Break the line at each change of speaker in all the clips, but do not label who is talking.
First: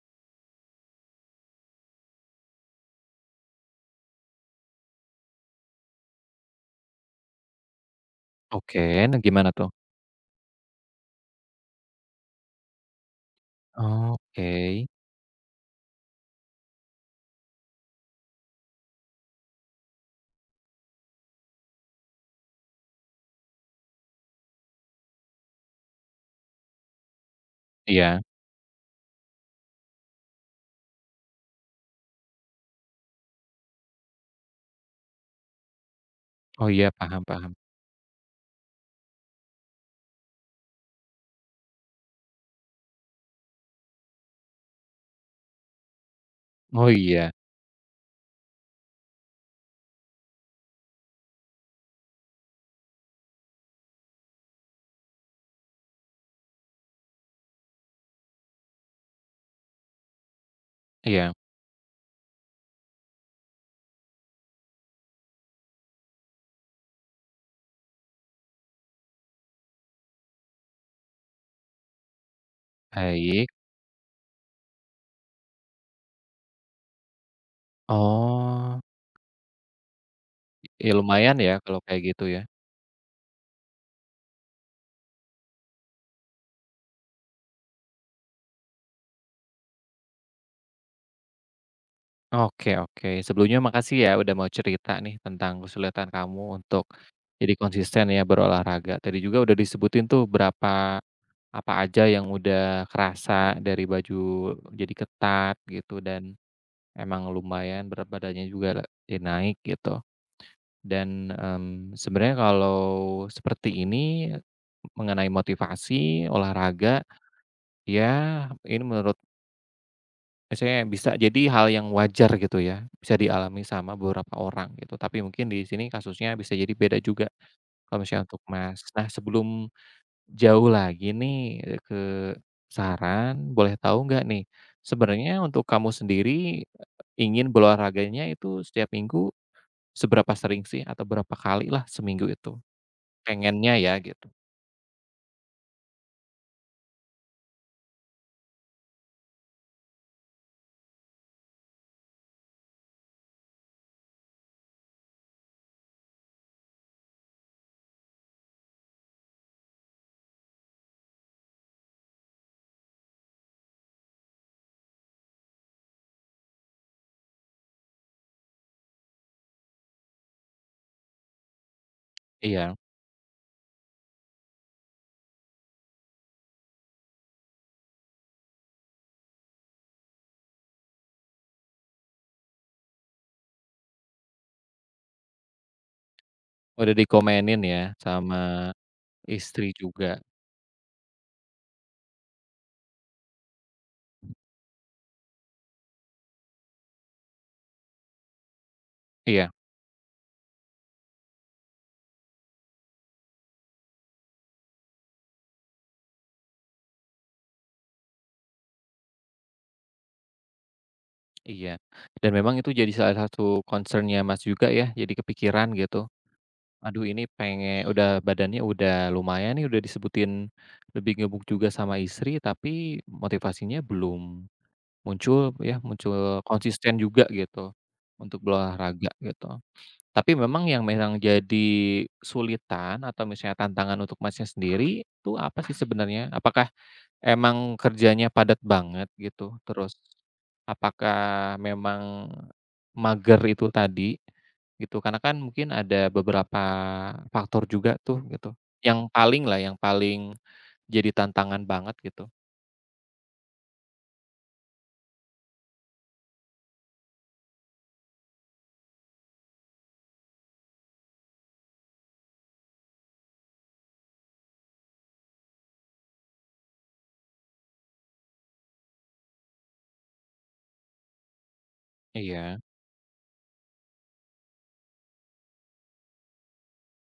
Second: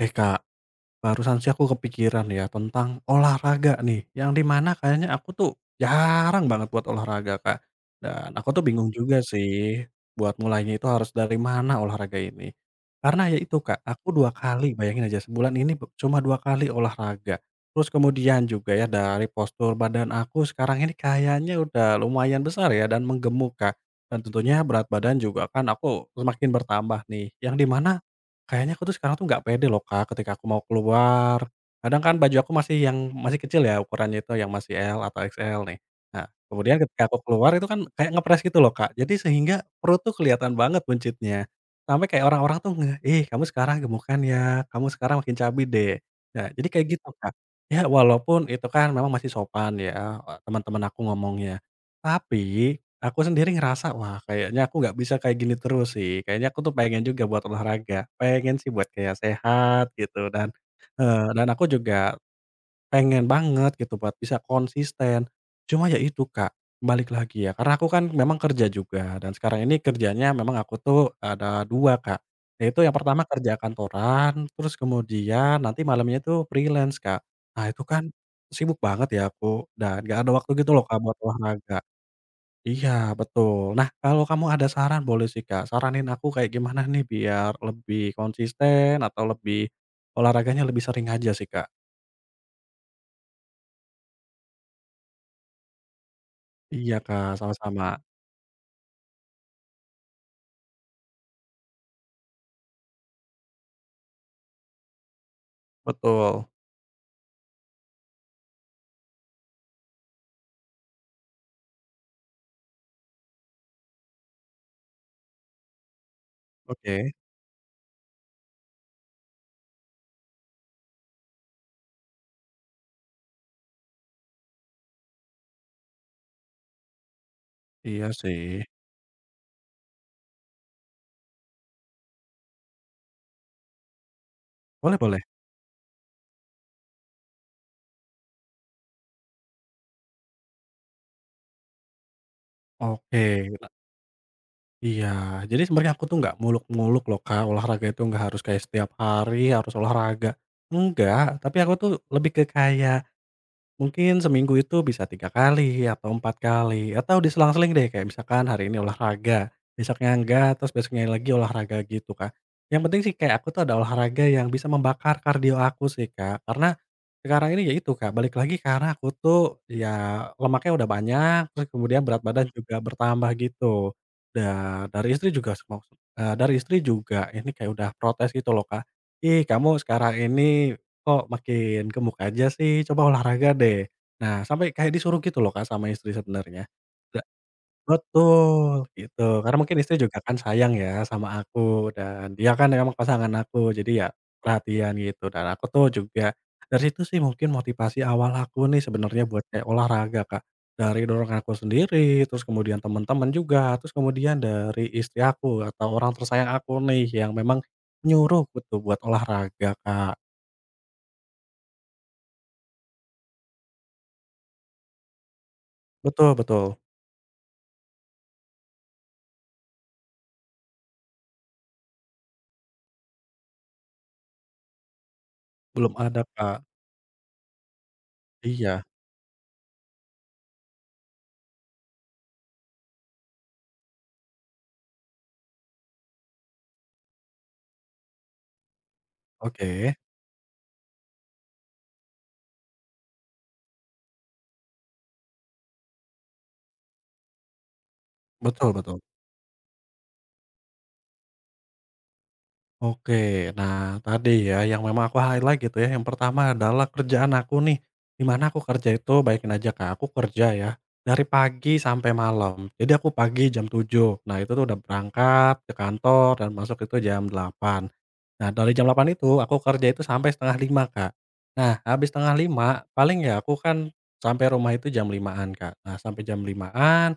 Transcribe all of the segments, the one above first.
Eh Kak, barusan sih aku kepikiran ya tentang olahraga nih, yang dimana kayaknya aku tuh jarang banget buat olahraga, Kak. Dan aku tuh
Oke.
bingung
Nah,
juga
gimana tuh?
sih buat mulainya itu harus dari mana olahraga ini. Karena ya itu, Kak, aku 2
Oke,
kali bayangin aja sebulan ini cuma 2 kali olahraga. Terus kemudian juga ya dari postur badan aku sekarang ini kayaknya udah lumayan besar ya dan menggemuk, Kak, dan tentunya berat badan juga kan aku semakin bertambah nih, yang dimana?
iya.
Kayaknya aku tuh sekarang tuh nggak pede loh, Kak, ketika aku mau keluar. Kadang kan baju aku masih yang masih kecil ya ukurannya itu, yang masih L atau XL nih. Nah,
Oh
kemudian
iya,
ketika aku
paham paham.
keluar itu kan kayak ngepres gitu loh, Kak, jadi sehingga perut tuh kelihatan banget buncitnya. Sampai kayak orang-orang tuh nge, "Ih, kamu sekarang gemukan ya, kamu sekarang makin cabi deh." Nah, jadi kayak
Oh
gitu,
iya,
Kak. Ya walaupun itu kan memang masih sopan ya, eh, teman-teman aku ngomongnya. Tapi aku sendiri ngerasa, wah kayaknya aku nggak bisa kayak gini terus sih, kayaknya aku tuh pengen juga buat olahraga, pengen sih buat kayak sehat gitu dan,
iya,
dan aku juga pengen banget gitu buat bisa konsisten. Cuma ya itu, Kak, balik lagi ya, karena aku kan memang kerja juga dan sekarang ini kerjanya memang aku tuh ada dua, Kak, yaitu yang pertama
baik.
kerja kantoran, terus kemudian nanti malamnya itu freelance, Kak. Nah itu kan sibuk
Oh,
banget ya aku dan nggak ada waktu gitu loh,
ya
Kak, buat
lumayan ya kalau
olahraga.
kayak gitu ya.
Iya, betul. Nah, kalau kamu ada saran boleh sih, Kak. Saranin aku kayak gimana nih biar lebih konsisten atau lebih olahraganya lebih sering aja sih, Kak.
Oke oke, sebelumnya makasih ya udah mau cerita nih tentang kesulitan kamu untuk
Iya, Kak,
jadi
sama-sama.
konsisten ya berolahraga. Tadi juga udah disebutin tuh berapa apa aja yang udah kerasa, dari baju jadi ketat gitu dan
Betul.
emang lumayan berat badannya juga jadi naik gitu. Dan, sebenarnya kalau seperti ini, mengenai motivasi, olahraga,
Oke.
ya ini menurut saya bisa jadi hal yang wajar gitu ya, bisa dialami sama beberapa orang gitu, tapi mungkin di sini kasusnya bisa jadi beda juga, kalau
Iya
misalnya untuk
sih.
Mas. Nah, sebelum jauh lagi nih, ke saran, boleh tahu nggak nih,
Boleh, boleh.
sebenarnya untuk kamu sendiri, eh, ingin berolahraganya itu setiap minggu, seberapa sering sih? Atau berapa kali lah seminggu itu?
Oke. La
Pengennya ya gitu.
iya. Jadi sebenarnya aku tuh nggak muluk-muluk loh, Kak, olahraga itu nggak harus kayak setiap hari harus olahraga. Enggak, tapi aku tuh lebih ke kayak mungkin seminggu itu bisa 3 kali atau 4 kali atau diselang-seling deh kayak misalkan hari ini olahraga, besoknya enggak, terus besoknya lagi olahraga gitu, Kak. Yang penting sih kayak aku tuh ada olahraga yang bisa membakar kardio aku sih, Kak. Karena sekarang ini ya itu, Kak, balik lagi karena aku tuh ya lemaknya udah banyak, terus kemudian berat badan
Iya,
juga bertambah gitu. Da dari istri juga semok eee, dari istri juga ini kayak udah protes gitu loh, Kak, "Ih, kamu sekarang ini kok makin gemuk aja sih, coba olahraga deh." Nah, sampai kayak disuruh gitu loh, Kak, sama istri sebenarnya.
udah
Nggak,
dikomenin ya sama
betul, gitu. Karena
istri
mungkin istri juga
juga.
kan sayang ya sama aku, dan dia kan emang pasangan aku, jadi ya perhatian gitu. Dan aku tuh juga dari situ sih mungkin motivasi awal aku nih sebenarnya buat
Iya
kayak olahraga, Kak. Dari dorongan aku sendiri, terus kemudian teman-teman juga, terus kemudian dari istri aku atau orang tersayang aku nih yang memang nyuruh gitu buat olahraga, Kak.
iya. Dan memang itu jadi salah satu concern-nya Mas juga ya, jadi kepikiran gitu.
Betul, betul.
Aduh, ini pengen, udah badannya udah lumayan nih, udah disebutin lebih gemuk juga sama istri, tapi motivasinya belum muncul ya,
Belum ada,
muncul
Kak.
konsisten juga gitu untuk
Iya,
berolahraga gitu. Tapi memang yang memang jadi sulitan atau misalnya tantangan untuk Masnya sendiri itu apa sih sebenarnya? Apakah emang kerjanya padat banget gitu, terus
oke.
apakah memang mager itu tadi gitu, karena kan mungkin ada beberapa faktor juga tuh gitu,
Betul, betul.
yang paling lah, yang paling jadi tantangan banget gitu.
Oke, nah tadi ya yang memang aku highlight gitu ya, yang pertama adalah kerjaan aku nih, di mana aku kerja itu bayangin aja, Kak, aku kerja ya dari pagi sampai malam. Jadi aku pagi jam 7 nah itu tuh udah berangkat ke kantor dan masuk itu jam 8. Nah dari jam 8 itu aku kerja itu sampai setengah lima, Kak. Nah habis setengah
Iya,
lima paling ya aku kan sampai rumah itu jam limaan, Kak. Nah sampai jam limaan,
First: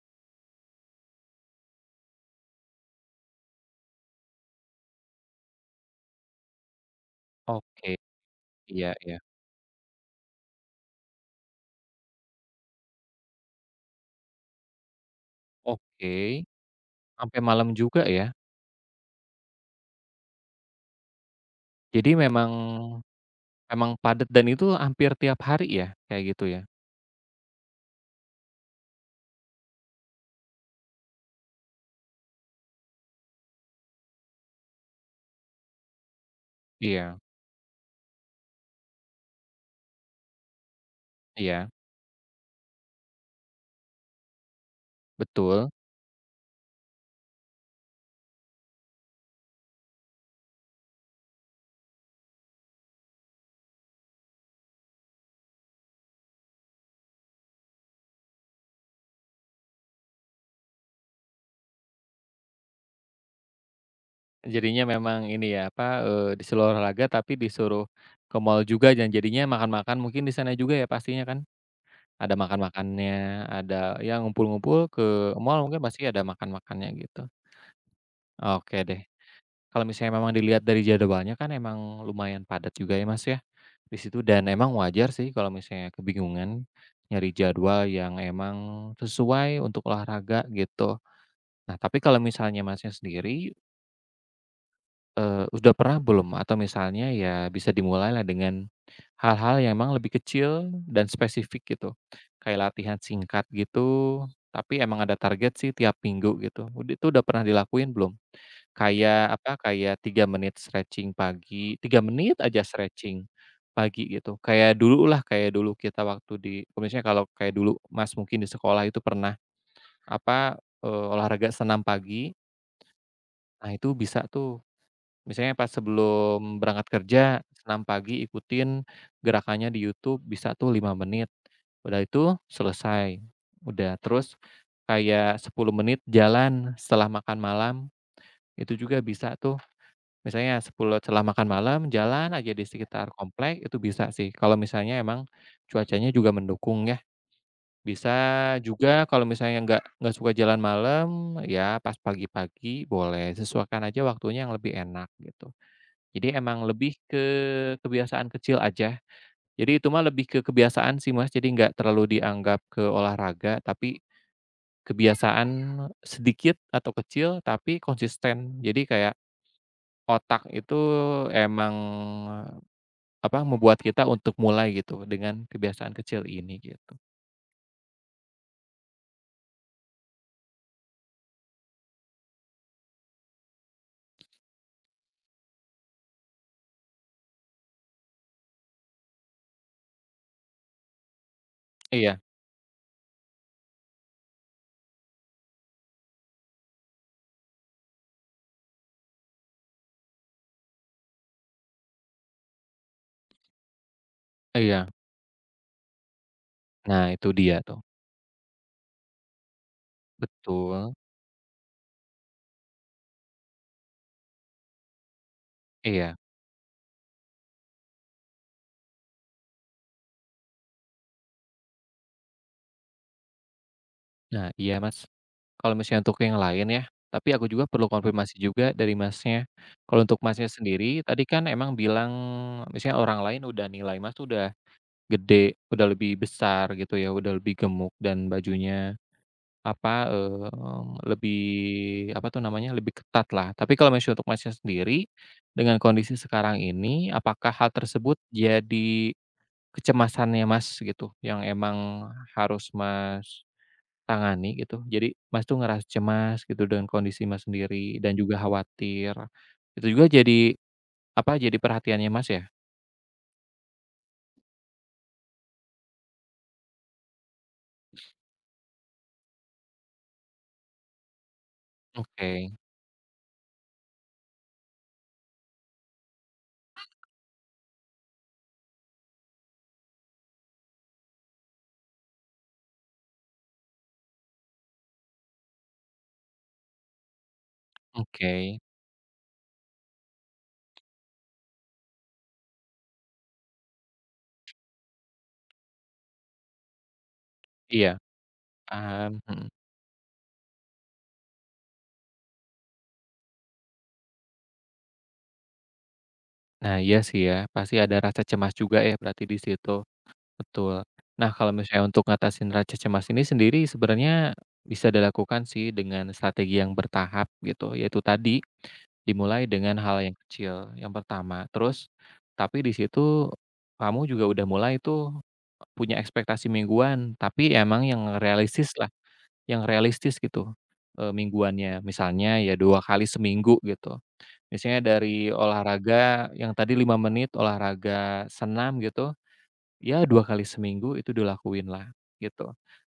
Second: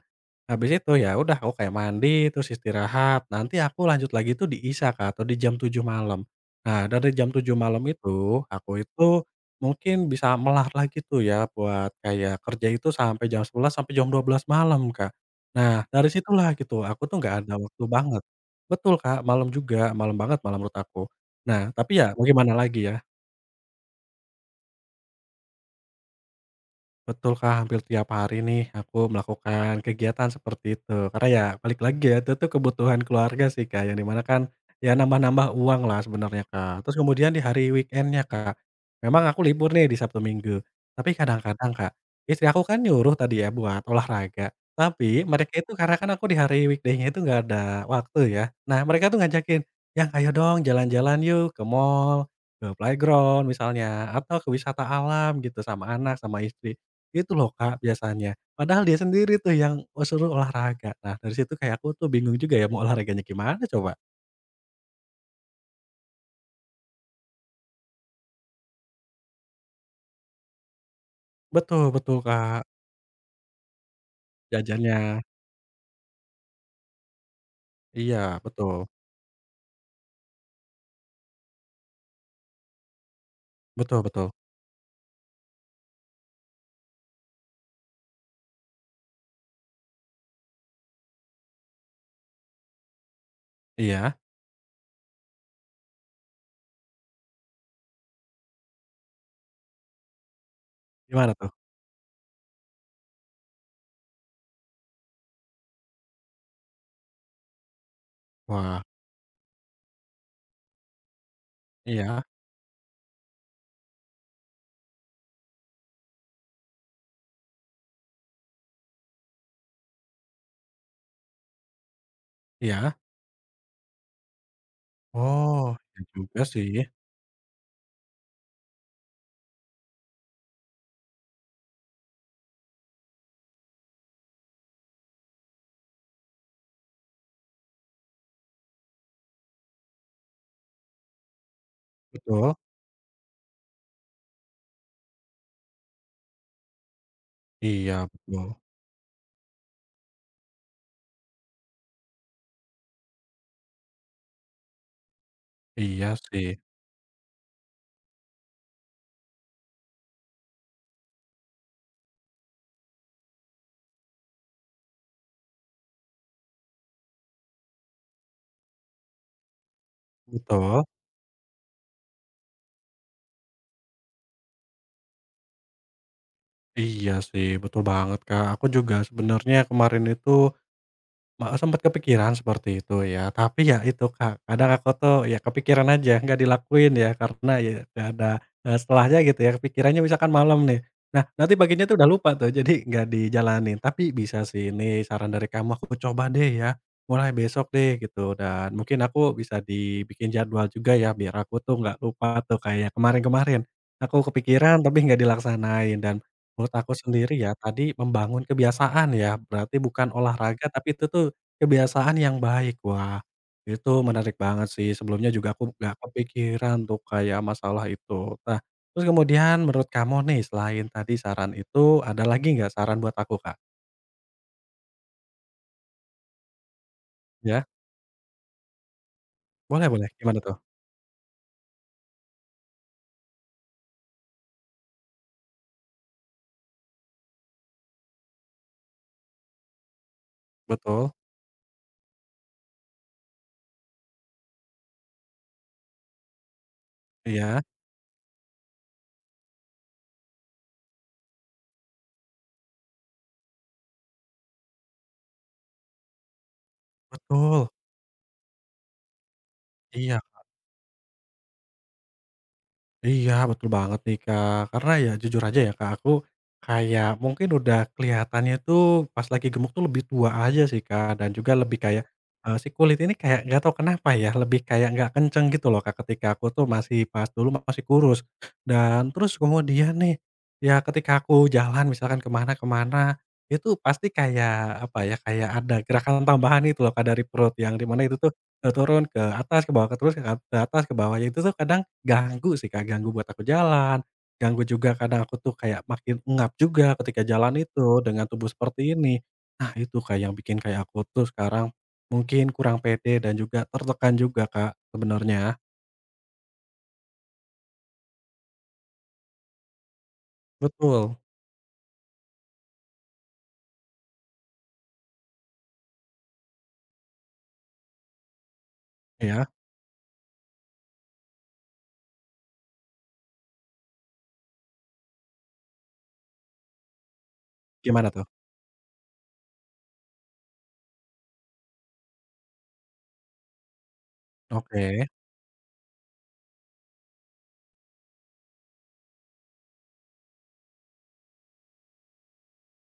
habis itu, ya udah aku kayak mandi, terus istirahat, nanti aku lanjut lagi tuh di isya, Kak, atau di jam 7 malam. Nah, dari jam 7 malam
oke,
itu, aku
iya iya,
itu mungkin bisa melar lagi tuh ya buat kayak kerja itu sampai jam 11 sampai jam 12 malam, Kak. Nah, dari
oke,
situlah gitu, aku tuh nggak
sampai
ada
malam
waktu
juga
banget.
ya?
Betul, Kak, malam juga, malam banget malam menurut aku. Nah, tapi
Jadi
ya mau
memang,
gimana lagi ya.
memang padat dan itu hampir tiap hari ya, kayak gitu ya?
Betul, Kak, hampir tiap hari nih aku melakukan kegiatan seperti itu. Karena ya balik lagi ya, itu tuh kebutuhan keluarga sih, Kak, yang dimana kan ya nambah-nambah uang lah sebenarnya, Kak. Terus
Iya
kemudian di hari weekendnya, Kak, memang aku libur nih di Sabtu Minggu. Tapi
iya,
kadang-kadang, Kak, istri aku kan nyuruh tadi ya buat olahraga, tapi mereka
betul.
itu karena kan aku di hari weekday-nya itu nggak ada waktu ya. Nah, mereka tuh ngajakin, "Yang ayo dong jalan-jalan yuk ke mall, ke playground misalnya, atau ke wisata alam gitu sama anak, sama istri." Itu loh, Kak, biasanya, padahal dia sendiri tuh yang oh suruh olahraga. Nah dari situ kayak aku tuh bingung juga ya mau olahraganya gimana coba?
Jadinya memang ini ya, apa, disuruh olahraga tapi disuruh ke mall juga dan jadinya makan-makan mungkin di sana juga ya pastinya kan?
Betul, betul,
Ada
Kak,
makan-makannya, ada ya ngumpul-ngumpul
jajannya.
ke mall mungkin pasti ada makan-makannya gitu.
Iya, betul,
Oke deh. Kalau misalnya memang dilihat dari jadwalnya kan emang lumayan padat juga ya, Mas, ya, di
betul,
situ,
betul.
dan emang wajar sih kalau misalnya kebingungan nyari jadwal yang emang sesuai untuk olahraga gitu. Nah, tapi kalau misalnya Masnya sendiri,
Iya,
Udah pernah belum? Atau misalnya ya bisa dimulailah dengan hal-hal yang emang lebih kecil dan
gimana tuh?
spesifik gitu. Kayak latihan singkat gitu, tapi emang ada target sih tiap minggu gitu. Itu udah pernah dilakuin belum?
Wah,
Kayak apa, kayak 3 menit stretching pagi, tiga
iya,
menit aja stretching pagi gitu. Kayak dululah, kayak dulu kita waktu di, misalnya kalau kayak dulu Mas mungkin di sekolah itu pernah apa, olahraga senam pagi,
iya.
nah itu bisa tuh. Misalnya pas
Oh, iya juga
sebelum
sih,
berangkat kerja, senam pagi ikutin gerakannya di YouTube bisa tuh 5 menit, udah itu selesai. Udah, terus kayak 10 menit jalan setelah makan malam, itu juga bisa tuh. Misalnya 10 setelah makan malam, jalan aja
betul.
di sekitar komplek, itu bisa sih kalau misalnya emang cuacanya juga mendukung ya.
Iya
Bisa
betul,
juga kalau misalnya nggak suka jalan malam, ya pas pagi-pagi boleh, sesuaikan aja waktunya yang lebih enak gitu.
iya
Jadi
sih,
emang lebih ke kebiasaan kecil aja. Jadi itu mah lebih ke kebiasaan sih Mas, jadi nggak terlalu dianggap ke olahraga, tapi kebiasaan sedikit atau kecil tapi konsisten. Jadi kayak otak itu
betul.
emang, apa, membuat kita untuk mulai gitu dengan kebiasaan kecil ini gitu.
Iya sih, betul banget, Kak. Aku juga sebenarnya kemarin itu sempet kepikiran seperti itu ya, tapi ya itu, Kak, kadang aku tuh ya kepikiran aja, nggak dilakuin ya karena ya nggak ada, setelahnya gitu ya, kepikirannya misalkan malam nih. Nah, nanti paginya tuh udah
Iya
lupa tuh, jadi nggak dijalanin. Tapi bisa sih ini saran dari kamu, aku coba deh ya, mulai besok deh gitu, dan mungkin aku bisa dibikin jadwal juga ya, biar aku tuh nggak lupa tuh kayak kemarin-kemarin. Aku kepikiran
iya.
tapi nggak dilaksanain dan menurut aku
Nah itu
sendiri ya,
dia tuh.
tadi membangun kebiasaan ya, berarti bukan olahraga tapi
Betul.
itu tuh kebiasaan yang baik, wah itu menarik banget sih, sebelumnya juga aku nggak
Iya.
kepikiran tuh kayak masalah itu. Nah, terus kemudian menurut kamu nih selain tadi saran itu, ada lagi nggak saran buat aku, Kak?
Nah, iya, Mas. Kalau misalnya untuk yang lain ya, tapi aku
Ya?
juga perlu konfirmasi juga dari Masnya.
Boleh,
Kalau
boleh,
untuk
gimana
Masnya
tuh?
sendiri, tadi kan emang bilang misalnya orang lain udah nilai Mas tuh udah gede, udah lebih besar gitu ya, udah lebih gemuk, dan bajunya apa,
Betul,
lebih apa tuh namanya, lebih ketat lah. Tapi kalau misalnya untuk Masnya sendiri, dengan kondisi sekarang ini, apakah
iya,
hal tersebut jadi kecemasannya Mas gitu, yang emang harus Mas tangani gitu. Jadi Mas tuh ngerasa cemas gitu dengan kondisi Mas
betul,
sendiri dan juga khawatir. Itu juga
iya.
jadi, apa, jadi perhatiannya Mas ya?
Iya, betul banget nih, Kak. Karena ya jujur aja ya, Kak, aku kayak mungkin udah kelihatannya tuh pas lagi gemuk tuh lebih tua aja sih, Kak, dan juga lebih kayak,
Oke
si kulit ini kayak nggak tahu kenapa ya, lebih kayak nggak kenceng gitu loh, Kak, ketika aku tuh masih pas dulu masih kurus. Dan terus kemudian nih, ya ketika aku jalan misalkan kemana kemana itu pasti kayak apa ya, kayak ada gerakan tambahan itu loh, Kak, dari perut yang dimana itu tuh,
oke.
turun ke atas, ke bawah, terus ke atas, ke bawah. Ya itu tuh kadang ganggu sih, Kak, ganggu buat aku jalan, ganggu juga kadang aku tuh kayak makin engap juga ketika jalan itu
Iya,
dengan tubuh seperti
paham,
ini.
mhm.
Nah itu, Kak, yang bikin kayak aku tuh sekarang mungkin kurang pede dan juga tertekan juga, Kak, sebenarnya.
Nah iya sih ya, pasti ada rasa cemas juga ya berarti di situ, betul.
Betul.
Nah kalau misalnya untuk ngatasin rasa cemas ini sendiri sebenarnya bisa dilakukan sih dengan strategi yang bertahap gitu, yaitu tadi
Iya,
dimulai dengan hal yang kecil, yang pertama. Terus, tapi di situ kamu juga udah mulai tuh punya ekspektasi mingguan, tapi emang
gimana
yang
tuh?
realistis lah, yang realistis gitu, mingguannya. Misalnya ya 2 kali seminggu gitu. Misalnya
Oke,
dari olahraga yang tadi 5 menit olahraga senam gitu, ya 2 kali seminggu itu dilakuin lah, gitu.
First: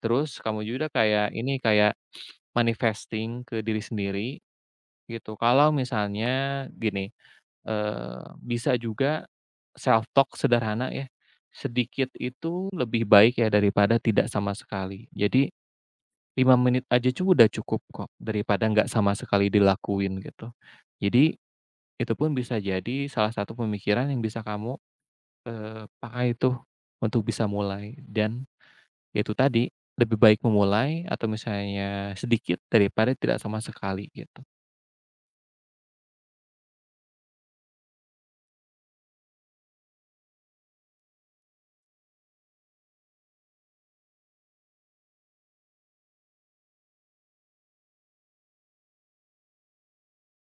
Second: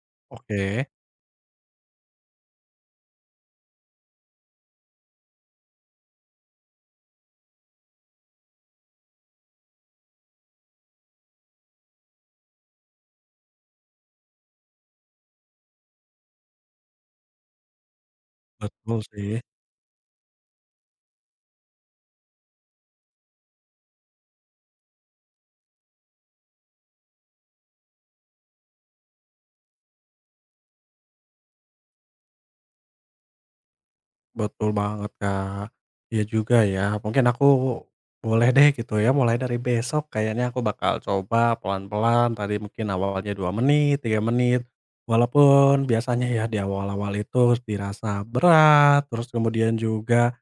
Terus kamu
oke,
juga kayak ini, kayak manifesting ke diri sendiri gitu, kalau misalnya gini, bisa juga self talk sederhana ya, sedikit itu lebih baik ya daripada tidak sama sekali. Jadi 5 menit aja udah cukup kok, daripada nggak
betul
sama
sih.
sekali dilakuin gitu. Jadi itu pun bisa jadi salah satu pemikiran yang bisa kamu, pakai tuh untuk bisa mulai dan itu tadi, lebih baik memulai atau misalnya sedikit daripada tidak sama sekali gitu.
Betul banget, Kak. Iya juga ya, mungkin aku boleh deh gitu ya, mulai dari besok kayaknya aku bakal coba pelan-pelan, tadi mungkin awalnya 2 menit, 3 menit, walaupun biasanya ya di awal-awal itu dirasa berat, terus kemudian juga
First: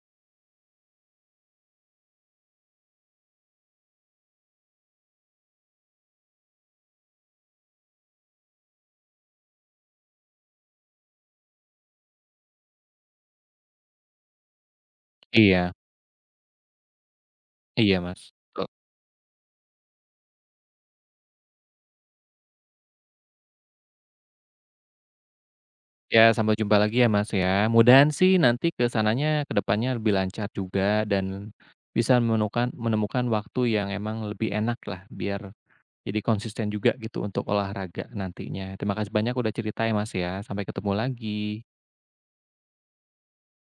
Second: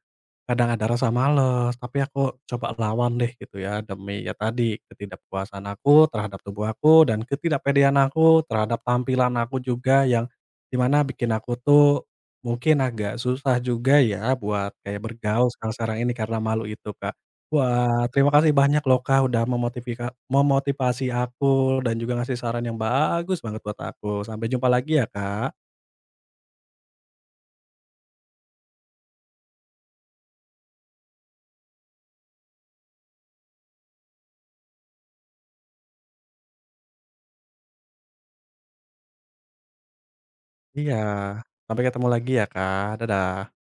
kadang ada rasa males, tapi aku coba lawan deh gitu ya, demi ya tadi, ketidakpuasan aku terhadap tubuh aku dan ketidakpedean aku terhadap tampilan aku juga yang dimana bikin aku tuh mungkin agak susah juga ya buat kayak bergaul
Iya
sekarang-sekarang ini karena malu itu, Kak.
iya,
Wah, terima
Mas.
kasih banyak loh, Kak, udah memotivasi aku dan juga ngasih saran yang bagus banget buat aku. Sampai jumpa lagi ya, Kak.
Ya, sampai jumpa lagi ya, Mas, ya. Mudahan sih nanti ke sananya ke depannya lebih lancar juga dan bisa menemukan menemukan waktu yang emang lebih enak lah, biar jadi konsisten juga gitu untuk olahraga nantinya. Terima kasih banyak udah cerita ya, Mas, ya. Sampai ketemu
Iya,
lagi.
sampai ketemu lagi ya, Kak. Dadah.